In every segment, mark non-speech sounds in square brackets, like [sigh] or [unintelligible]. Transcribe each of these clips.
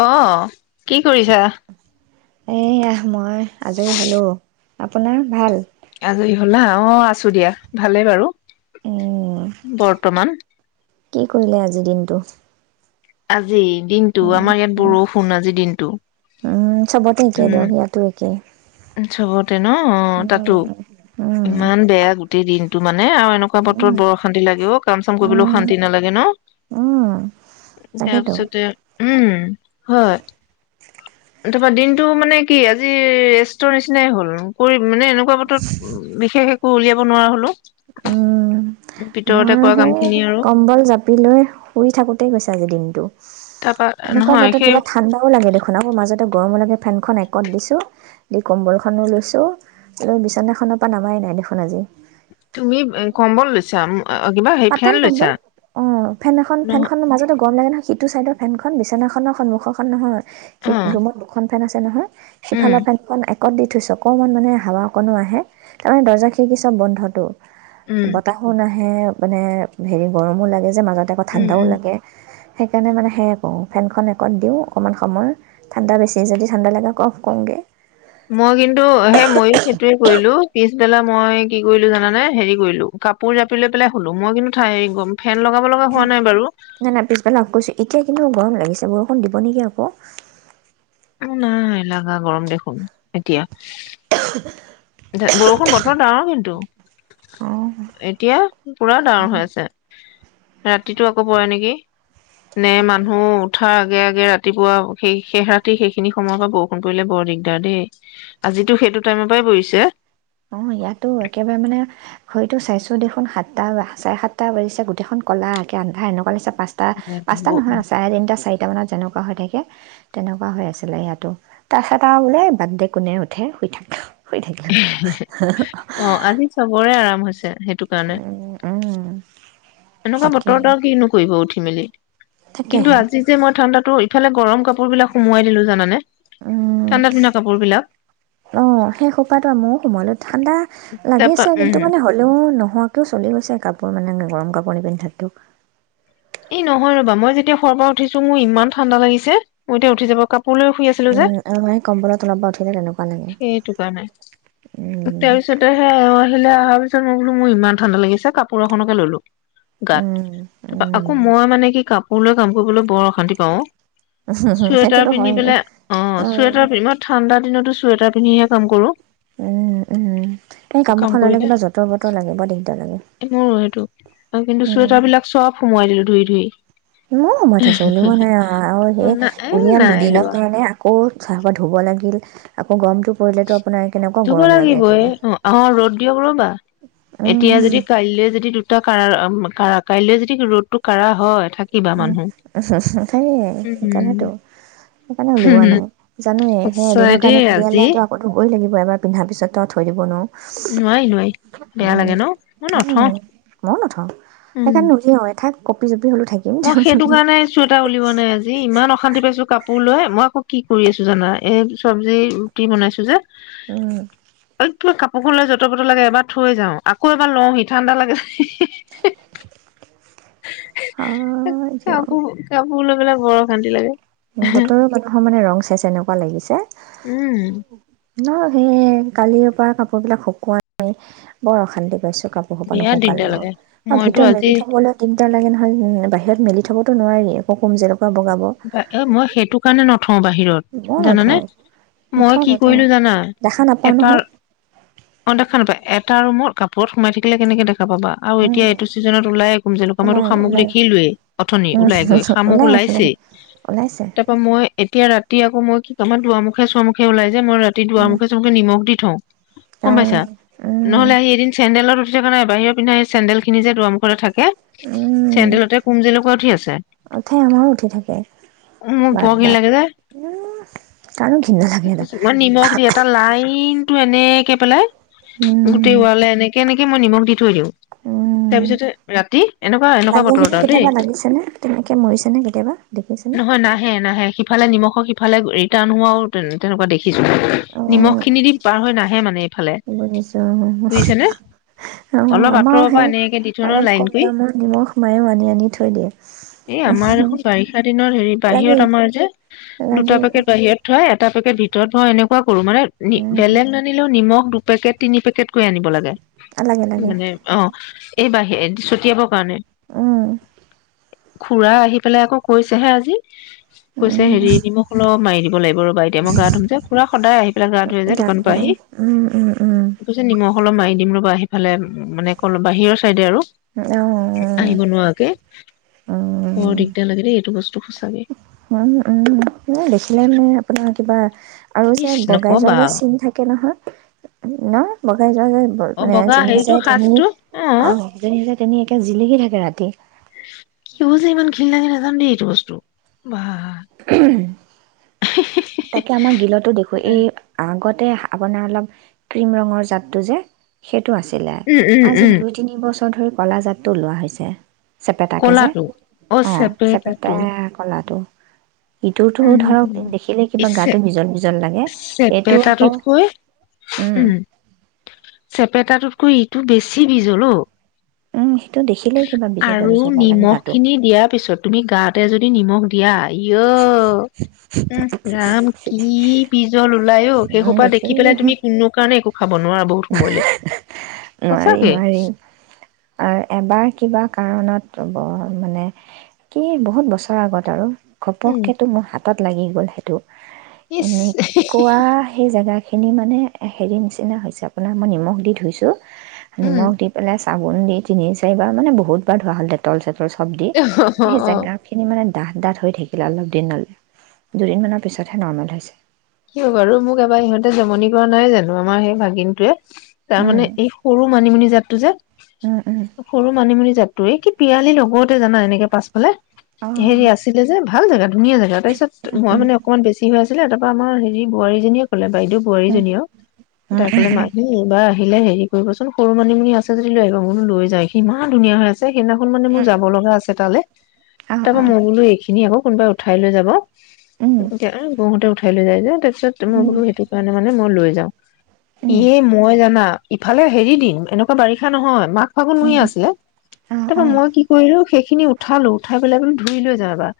অ' কি কৰিছা? এয়া মই আজৰী হলো আপোনাৰ ভাল? আজৰী হলা। অ আছু দিয়া ভালে বাৰু। ওমম বৰ্তমান। কি কৰিলা আজি দিনটো? আজি দিনটো, আমাৰ ইয়াত বৰষুণ আজি দিনটো। উম, চবতে একেই উম, দিয়ক ইয়াতো একেই। চবতে ন? অ', তাতো, ইমান বেয়া গোতেই দিন এনেকুৱা বতৰত বৰ অশান্তি লাগে ও কাম চাম কৰিবলৈ উম, অশান্তি নালাগে ন? উম, তাৰ তাকেতো। পিছতে ওম উম, হয়। তাপ দিনটো মানে কি আজি ৰেট্টৰ নিচিনা হ'ল মানে এনেকুৱা বতৰত বিশেষ ওলিয়াব নোৱাৰা হ'লো। উম ভিতৰতে মই কৰা কাম সেয়েই খিনি আৰু। কম্বল জাপি লৈ শুই থাকোঁতে গৈছে আজি দিনটো তাৰপা এনেকুৱা নহয় বতৰত সেই কিবা ঠান্ডাও লাগে দেখোন আৰু মাজত গৰমো লাগে। ফেনখন একত দিছো, দি কম্বলখনো লৈছো [unintelligible] বিছনাখনৰ পৰা নামাই নাই দেখোন আজি। তুমি এ কম্বল লৈছা ওম পাতল কম্বল অ ফেন এখন নহ ফেনখন মাজতে গৰম লাগে না সিতু চাইদত, ফেনখন বিচনাখনৰ সন্মূখনৰখন নহয়। এ অ ৰুমত দুখন ফেন আছে নহয়, সিফালৰ উম ফেনখন এক কতদি থৈছোঁ অকণমান মানে হাৱাঅকন আহে অ দৰ উম বতাহো নাহে সেও মানে হেৰী গৰমও লাগে যে মাজতে আকৌ উম ঠাণ্ডাও উম লাগে, আৰু সেকাৰনে মানে সেয়ে কও ফেনখন একত দিও অকমান সময় ঠাণ্ডা বেছি হয় যদি ঠাণ্ডা লাগে কও মই কিন্তু হে মই সেইতুৱে কৰিলো পিছবেলা মই কি কৰিলোঁ জানানে? হেৰি কৰিলোঁ কাপোৰ জাপি লৈ পেলায় শুলোঁ, মই কিন্তু ঠাই গম ফেন লগাব লগা হোৱা নাই বাৰু নাই, নাই পিছবেলা অফ কৰিছোঁ, এতিয়া কিন্তু গৰম লাগি বৰষুণ দিব নেকি আকৌ। নাই লাগা গৰম দেখোন এতিয়া। বৰষুণ বতৰ ডাৱৰ কিন্তু। অঁ এতিয়া পুৰা ডাৱৰ হৈ আছে। ৰাতিটো আকৌ পৰে নেকি নে, মানুহ উঠাৰ আগে, আগে ৰাতিপুৱা শেষ, শেষ ৰাতি সেইখিনি সময় পৰা বৰষুণ পৰিলে বৰ দিগদাৰ দেই, আজিটো সেইটো টাইমৰ পৰাই পৰিছে এ অ', ইয়াতো একেবাৰে মানে ঘড়ীটো চাইছোঁ দেখোন সাতটা, চাৰে সাতটা বাজিছে গোটেইখন ক'লা একে আন্ধাৰ এনেকুৱা লাগিছে পাঁচটা, পাঁচটাত নহয় অ আৰু চাৰে তিনটা, চাৰি যেনেকুৱা হৈ থাকে তেনেকুৱা হৈ আছিলে, ইয়াতো তাছত আৰু বোলে কোনো উঠে বাদ দে কোনে উঠে, শুই থাক শুই থাকিলোঁ। অ' আজি চবৰে আৰাম। হৈছে সেইটো। সেইটো কাৰণে এনেকুৱা তাকে বতৰত আৰু কিনো কৰিবও উঠি। ইমিলি কিন্তু তাকেহে আজি যে মই ঠাণ্ডাটো ইফালে গৰম কাপোৰবিলাক সোমুৱাই দিলোঁ জানানে। উম, ঠাণ্ডা দিনা কাপোৰ বিলাক অ', সেই সোপা এটা ময়ো শুমালো। ঠাণ্ডা তাৰপা লাগিছে কিন্তু উম মানে হ'লেও নোহোৱাকেও চলি গৈছে কাপোৰ মানে। গৰম কাপোৰ নিপিন্ধাকেও এই নহয় ৰ'বা, মই যেতিয়া শুৱাৰ পৰা উঠিছো মোৰ ইমান ঠাণ্ডা লাগিছে, মোৰ এতিয়া উঠি যাব কাপ শুই আছিল উম আৰু মানে কম্বলৰ তলৰ পৰা উঠিলে তেনেকুৱা লাগে সেইতু কাৰণে উম তাৰ পিছতে এও আহিলে, তাৰ পিছত মই বোলো মোৰ ইমান ঠাণ্ডা গাত উম [inaudible] আকৌ উম মই মানে কি কাপ হলেও কাম কৰিবলৈ বৰ অশান্তি পাওঁ অ '। শ্বেতাৰ সেইটোতো হয় পিন্ধি পেলে অ, স্বেতা পিন মই ঠাণ্ডা দিনটো স্বেতাৰ পিন্ধি হে কাম কৰোঁ। উম, উম কিন্তু কাপোৰ ললে কৰিলে কিবা জতৰ পতৰ লাগে। মোৰো সেইটো কিন্তু শ্বেতাৰ বিলাক সব সোমাই দিলোঁ। ধুই ধুই মৌ সোমাই থৈছোঁ ওলোৱা নাই আৰু হেই না এ উলিয়াম নাই দুদিনৰ এলিওৱা কাৰণে আকৌ [unintelligible] ধুব লাগিল। আকৌ গৰম পৰিলেটো আপোনাৰ কেনেকুৱা ধুব গৰম লাগে লাগিবই [unintelligible] অ অ ৰ'দ দিয়ক ৰবা এতিয়া যদি কাইলে যদি দুটা কাৰা [unintelligible] কাৰা কাইলে যদি ৰ'দটো কাৰা হয়। থাকিবা উম, মানুহ হু হু, সেয়াই উম সেইকৰণেটো সেইকাৰণে উলিওৱা নাই জানোয়ে সেই সঁচাই এদিনৰ দেই কাৰণে আজি উলিয়ালেটো, ধুবই লাগিব এবাৰ পিন্ধাৰ পিছত, তেওঁ থৈ দিব নোৱাৰোঁ। নোৱাৰি নোৱাৰি বেয়া লাগে ন, মই উম, নথও। কপি জপি হলেও থা মই সেইটো কাৰণে শ্বেতা ওলোৱা নাই আজি, ইমান অশান্তি পাইছোঁ কাপোৰ লৈ। মই আকৌ কি কৰি আছোঁ জানা, এই চবজি ৰুটি বনাইছোঁ যে উম! কাপোৰ বোৰলৈ যতৰ পটৰ লাগে এবাৰ থই জাও আকৌ এবাৰ লও হি ঠাণ্ডা লাগে [unintelligible] অ হয় দিয়ক। কাপোৰ কাপোৰ বোৰ লৈ বৰ অশান্তি লাগে। বতৰৰ কথা মানে ৰং চাইছে এনেকুৱা লাগিছে। উম ন সেই কালিৰ পৰা কাপোৰবোৰ সুকুৱা নাই বৰ অশান্তি পাইছোঁ। [inaudible] বিৰাট দিগদাৰ লাগে মইতো আজি [unintelligible] লাগে নহয় বাহিৰত মেলি থবতো নোৱাৰি, আক কুমজে বা এ মই সেই ত [unintelligible] থও বাহিৰত জানানে নথওঁ মই নথওঁ কি নথওঁ কৰিলোঁ জানা দেখা নাপাওঁ এটাৰ নহয় অ দেখা নাপায় এটা ৰুমৰ কাপোৰত সোমাই থাকিলে কেনেকে দে দেখা পাবা আৰু এতিয়া উম এইটো ছিজিনত ওলাই ওলাই [unintelligible] শামুক ওলাই দেখেলোৱে অথনি উম ওলাই গৈ শামুক ওলাই ওলাই ওলাইছে। ওলাইছে তাৰ পৰা মই এতিয়া ৰাতি আক মই, দুৱাৰ মুখে ছুয়াৰ মুখে ওলাই। মই ৰাতি দুৱাৰ উম মুখে ছুৱাৰ মুখে নিমখ দি থোও গম তেওঁ পাইছা উম নহ'লে আহি এদিন চেন্দেল, [unintelligible] বাহিৰৰ পিনে চেন্দেল খিনি যে দুৱাৰ মুখত থাকে কি উম চেন্দেলতে কুঞ্জি [unintelligible] উঠি আছে। উঠে আমাৰো উঠি থাকে উম, বৰ ঘিণ বাৰান্দাত লাগে যে, কাৰো ঘিণ নালাগে নিমখ দি তাক। এটা লাইন কিন্তু এনেকে পেলায় গোটেই উম, ওৱালে এনেকে এনে এ মই নিমখ দি থৈ দিও! উম এনেকুৱা এনেকুৱা লাগে বতৰত যদি আৰু দেই লাগিছেনে তেনেকে মৰিছেনে কেতিয়াবা দেখিছেনে? নহয় নাহে নাহে, সিফালে নিমখৰ সিফালে ৰিতৰাণ হোৱাও তেনেকে দে [inaudible] নিমখ খিনি দি পাৰ হৈ! [unintelligible] [inaudible] আমাৰ সেই বুজিছেনে অলপ আঁতৰৰ পৰা এনেকে দি থওঁ ন অলপ লাইন কম কৰি দামৰ নিমখ মায়েও আনি আনি থৈ এই আমাৰ দেখোন দিয়ে। বাৰিষা দিনত হেৰি লাগে বাহিৰত আমাৰ যে দুটা লাগে পেকেট বাহিৰত থৈ তাৰ [unintelligible] ভিতৰত ভৰাই এনেকুৱা! কৰো মানে উম, বেলেগ নানিলেও নিমখ দু পেকেট তিনি পেকেট কৈ আনিব লাগে। লাগে লাগে মানে অ বাহিৰেদি [unintelligible] ছতিৱাব উম! খুৰা আহি পেলায় আকৌ! কৈছে হে আজি! কৈছে উম। হেৰি নিমখ অলপ মাৰি দিব লাগিব ৰবা এতিয়া মই গা ধুম যে পুৰা সদায় গা ধুৱে যে দুকানৰ পৰা গাভৰু আহি। উম, উম, উম, কৈছে নিমখ অলপ মাৰি দিম ৰ'বা, সেইফালে উম, মানে [unintelligible] বাহিৰৰ চাইডে আৰু। অ', আহিব নোৱৰাকে, বৰ উম। দিগদাৰ লাগে। দেই এইটো বস্ত সঁচাকে উম, উম, এনে দেখিলে মানে অপোনাৰ কিবা। ইচ নকবা [unintelligible] [unintelligible] আৰু চিন থাকে নহয়! নাই ঘৰতে যাৰ যাৰ অ ঘৰত মানে বগা যেনি হেৰিটো যায়, তেনি সাজটো অ' যেনি যায় তেনি একে জিলিকি থাকে ৰাতি। কিয় যে ইমান ঘীণ লাগা [unintelligible] এইটো বস্তু, ৱাহ! তাকে আমাৰ গিলতো দেখো এই উম আগতে আপোনাৰ অলপ ক্ৰীম ৰঙৰ জাত টো যে [unintelligible] এইটো আছিলে উম আজি উম দুই তিনি বছৰ [unintelligible] কলা জাত টো লোৱা হৈছে চেপেটা কে যে, কলাটো অ ও চেপেটাটো চেপেটা কলা টো ইটো টো ও ধৰক দেখিলে কিবা গাটো বীজল বীজল চেপেটা টোত কৈ উম চেপেটা টোত [unintelligible] ইটো বেছি বীজল ও [unintelligible] কিবা বিজলা আৰু বিজলা লাগে নিমখ গাটো খিনি দিয়া পিছত তুমি গাতে যদি নিমখ [unintelligible] ইও উহ ৰাম কি [unintelligible] নাই ও সেইসোপা দেখি পেলাই তুমি কুনু কাৰণে একো খাব নোৱাৰা বহুত সময়লে [unintelligible] নোৱাৰি সঁচাকে নোৱাৰি, আৰ এবাৰ কিবা কাৰণত [unintelligible] মানে কি বহুত বছৰৰ আগত আৰু উম ঘপককে তু [unintelligible] তাত লাগি গল সেটু [unintelligible] ইচ এনেককুৱা সেই জাগা এইখিনি মানে হেৰি নিচিনা [unintelligible] আপুনাৰ মই নিমখ দি ধুইছোঁ উম নিমখ দি পেলাই - - - চাবোন দি তিনি চাৰিবাৰ মানে বহুত বাৰ ধোৱা হল ডেটল চেতল চব দি অ সেই অ জেগা খিনি মানে ডাঠ ডাঠ হৈ থাকিলে অলপ দিনলে, দুদিনমানৰ পিছতহে নৰ্মেল হৈছে। কিয় বাৰু? মোক এবাৰ ইহঁতে জমনি কৰা নাই জানো আমাৰ সেই ভাগিনটোৱে। তাৰমানে অঁ এই সৰু মানিমুনি জাতটো যে, সৰু মানিমুনি জাত [unintelligible] নহওতেই জানা পাছফালে অঁ হেৰী আছিলে যে, ভাল জাগা ধুনীয়া জাগা তাৰপিছত মই মানে অকণমান বেছি হৈ দিলে তৎক্ষ আমাৰ হেৰী বোৱাৰীজনীয়ে ক'লে বাইদেউ বোৱাৰীজনী অ তাই ক'লে মাহী ইবাৰ আহিলে হেৰী কৰিব চোন সৰু মানিমুনি আছে যদি লৈ আহিব বুনু লৈ যায় কিমান ধুনীয়া হৈ আছে আছে সিদিনাখন মানে মোৰ যাব লগা আছে তালে তাৰপাৰ মই বোলোঁ এইখিনি আকৌ কোনোবাই উঠাই লৈ যাব। নতুনকে অহ' বৌহতে উঠা হেৰী লৈ যায় যে তাৰ পাছত মই বোলোঁ সিটো কাৰণে মানে মই লৈ যাওঁ। এইয়ে মই জানা ইফালে হেৰী দিন এনেকুৱা বাৰিষা নহয় মা ফাগুন মহীয়া আছিলে তাৰপৰা মই কি কৰিলোঁ সেই খিনি উঠালোঁ, উঠাই পেলাই মানে ধুই লৈ যাওঁ এবাৰ।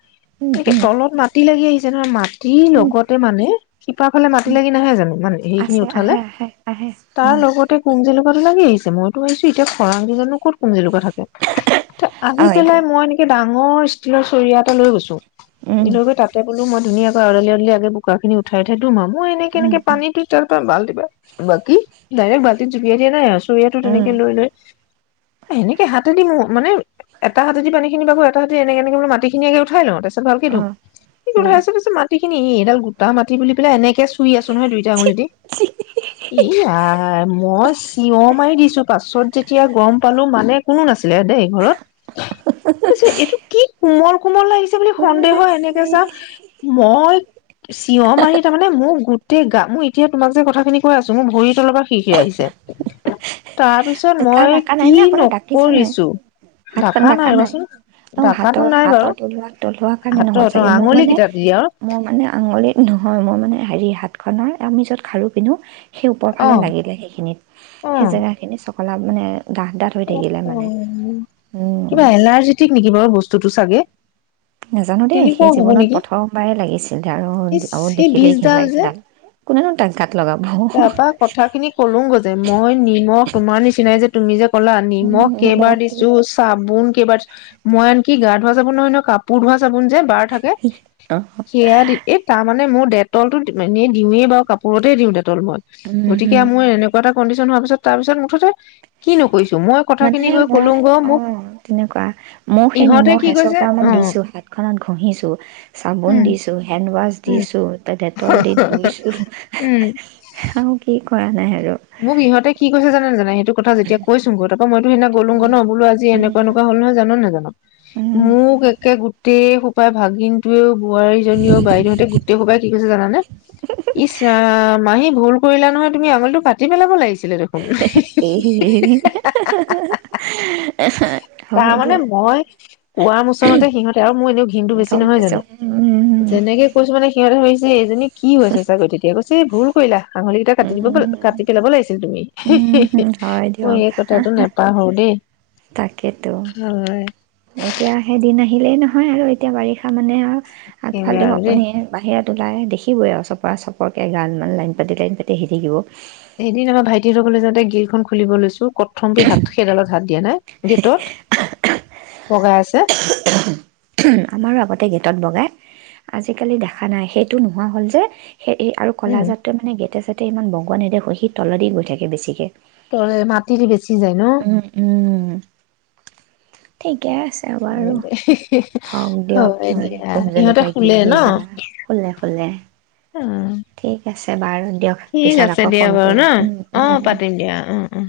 এ কে অঁ তলত মাটি লাগি আহি ট্ৰেনৰ মাত দিৰ অঁ লগত তোৰ মানে শিপাৰ ফালে মাটি উম লাগি নাহে জানোঁ মানে হেৰীখিনি আছে উঠালে আহে আহে আহে তাৰ উম লগতে কোন লাগি আহিছে মইতো ভাবিছোঁ, এতিয়া খৰাং দিনতনো ক'ত কোনজলকীয় থাকে তে অ আহি পেলাই দিয়ক মই এনেকে ডাঙৰ ষ্টীলৰ চৰিয়া এটা লৈ গৈছোঁ। উম এনেও গৈ তাতে বোলোঁ মই ধুনীয়াকৈ আদালি আদালি আগে বুক কৰাখিনি উঠাই উঠাই তোৰ মই এনেকে উম এনেকে পানীটো তাৰ পৰা বাল্টি বা বাকি দাইৰেক্ত বালটিত জুবিয়াই দিয়া নাই আৰু চৰিয়াটো উম তেনেকে উম লৈ লৈ সেনেকে হাতেদি মো-মানে, এটা হাতেদি পানীখিনি বাকো, এটা হাতেদি এনেকে এনেকে মানে মাটিখিনি মানে উঠাই লওঁ, তাৰপিছত অ [unintelligible] [unintelligible] এ-এইডাল গোট তাৰ মাটি বুলি পেলাই এনেকে চো চুই আছো নহয় দুইটা আঙুলিদি। ই আই, মই চিঞৰ মাৰি দিছোঁ। পাছত যেতিয়া গম পালোঁ মানে, কোনো নাছিলে দেই ঘৰত। তাৰপিছত, এইটো কি কোমল কোমল লাগিছে বুলি উম সন্দেহ হৈ এনেকে চাওঁ, মই চিঞৰ মাৰি তাৰ মানে মোৰ গোট গোটেই গা, মোৰ এতিয়া তোমাক যে কথাখিনি কৈ আছোঁ, মোৰ ভৰিৰ তলৰ পৰা সিৰসিৰাই আহিছে। তাৰ পিছত কাৰণ মই, ডাকা নাই কি নে আপোনাৰ ডাকিছা নাই নকৰিছোঁ। হাতখন দাকা ডাকা নাই ৰ'বাচোন, অ হাতৰ দাকাটো নাই বাৰু। হাতৰ তলুৱা তলুৱা কাৰণে হাতত অ', আঙুলিকেইটাতেই আৰু। আঙুলি, নহয়, মোৰ মানে হেৰি হাতখনৰ, আমি য'ত খাৰু পিন্ধো সেই অ ওপৰফালে লাগিলে সেইখিনিত, সেই জেগাখিনি চ [unintelligible] অঃ স, উম কিবা এলাৰ্জেটিক নেকি বাৰু বস্তুটো চাগে? নাজানো দেই, তেনেকুৱাও সেই হ'ব জীৱনত নেকি প্ৰথমবাৰেই লাগিছিলে আৰু, এই অ' সেই দেখিলেই ঘিণ লাগে সেইডাল। কোনেনো তাক যা তাৰপৰা কথাখিনি ক'লোগৈ যে, মই, নিম, তোমাৰ নিচিনাই যে তুমিযে ক'লা, নিমখ উম, কেইবাৰ দি দিছোঁ, চাবোন কেইবাৰ দি মই আনকি গা ধুৱা চাবোন নহয়-নহয়, কাপোৰ ধোৱা চা চাবোন যে, বাৰ থাকে, সেইয়াদি এ তাৰমানে মোৰ ডেটলটো এনে দিওঁৱে বাৰু, কাপোৰতেই দিওঁ দেখ [unintelligible] উম, গতিকে হম, মোৰ এনেকুৱা এটা কণ্ডিচন হোৱা পিছত তাৰপিছত মুঠতে, কিনো কৰিছো মই মানে কথাখিনি গৈ মই, কলোংগৈ মোক অ', তেনেকুৱা, মইও সেই ইহঁতে নিমখ কি কৈছে এচপৰামান অ দিছোঁ, হাতখনত ঘঁহিছো, চাবোন উম দিছোঁ, হেণ্ড ৱাছ উম দিছোঁ, ডে-ডেটল দি ধুইছোঁ, সে, সে, উম সে, আৰু কি ক'বা? [unintelligible] মোক ইহঁতে কি কৈছে জানানে নাজানা ইহঁতে? কথা যেতিয়া কৈছোঁংগৈ, তাৰ সেইদিনা গ'লোগৈ ন', বুলো আজি উম, এনেকুৱা তেনেকুৱা হ'ল নহয়, জানন নাজান? উম, মোক একে গোটেই সোপ পাই ভাগিনটোৱেও বোৱাৰীজনীয়েও, বাইদেউহঁতেও, গোটেইসোপায়ে কি কৈছে জানানে? ইচ ৰাম মাহী ভূল কৰিলা নহয়, তুমি আঙুলিটো কাটি কাটি পেলাব লাগিছিল। দিলে দেখোন, হেৰি তাৰ হয় মানে, দিয়ক মই কোৱা মোচনতে সিহঁতে আৰু মোৰ এনেও ঘিণতো বেছি গম নহয় পাইছো জানোঁ। উম, যেনেকৈ কৈছোঁ মানে সিহঁতে ভাবিছে কি, এইজনীক কি হৈছে চাগৈ, তেতিয়া কৈছে- এই ভুল কৰিলা। আঙুলি কিটা উম, কাটি দিব উম, কাটি পেলাব লাগিছিল তুমি, উম, উম হয় মই দিয়ক এই কথাটো নেপাহৰোঁ দেই। তাকেতো, হয় এতিয়া সেইদিন নাহিলে নহয় আৰু এতিয়া বাৰিষা মাহ নে, একেবাৰে আগফালেও আৰু দেই আপুনি বাহিৰত ওলাই দেখিবই আৰু চপৰা-চপৰকে এগালমান লাইন পাতি, লাইন পাতি আহি থাকিব। এদিন আমাৰ ভাইটিহঁতৰ ঘৰলৈ যাওঁতে, গে খন খুলিব লৈছোঁ কথমপি হাত-সেইডালত হাত দিয়া নাই, গেটত বগাই আছে [unintelligible] আমাৰো আগতে গেটত বগাই। আজিকালি দেখা নাই। সেইটো নোহোৱা হ'ল যে। সেই-এই আৰু ক'লা উম জাতটো মানে গেটে, চেট টে, ইমান বগুৱা নেদেখোঁ, সি তলেদি গৈ থাকে বেছিকে। তল, মাটি দি বেছি যায় ন? ঠিকেই তাৰপা আৰু হয় দে হওঁক দিয়ক হয়, দিয়া ইহঁতে কোমজেলেকুৱাই কি, শুলে কি ন জাল্লা, শুলে, শুলে। [unintelligible] ঠিক আছে, বাৰু ঠিক পিছত আছে, আকৌ দিয়া ফোন বাৰু কৰিম ন। উম উম অ', উম। পাতিম দিয়া, অ', উম।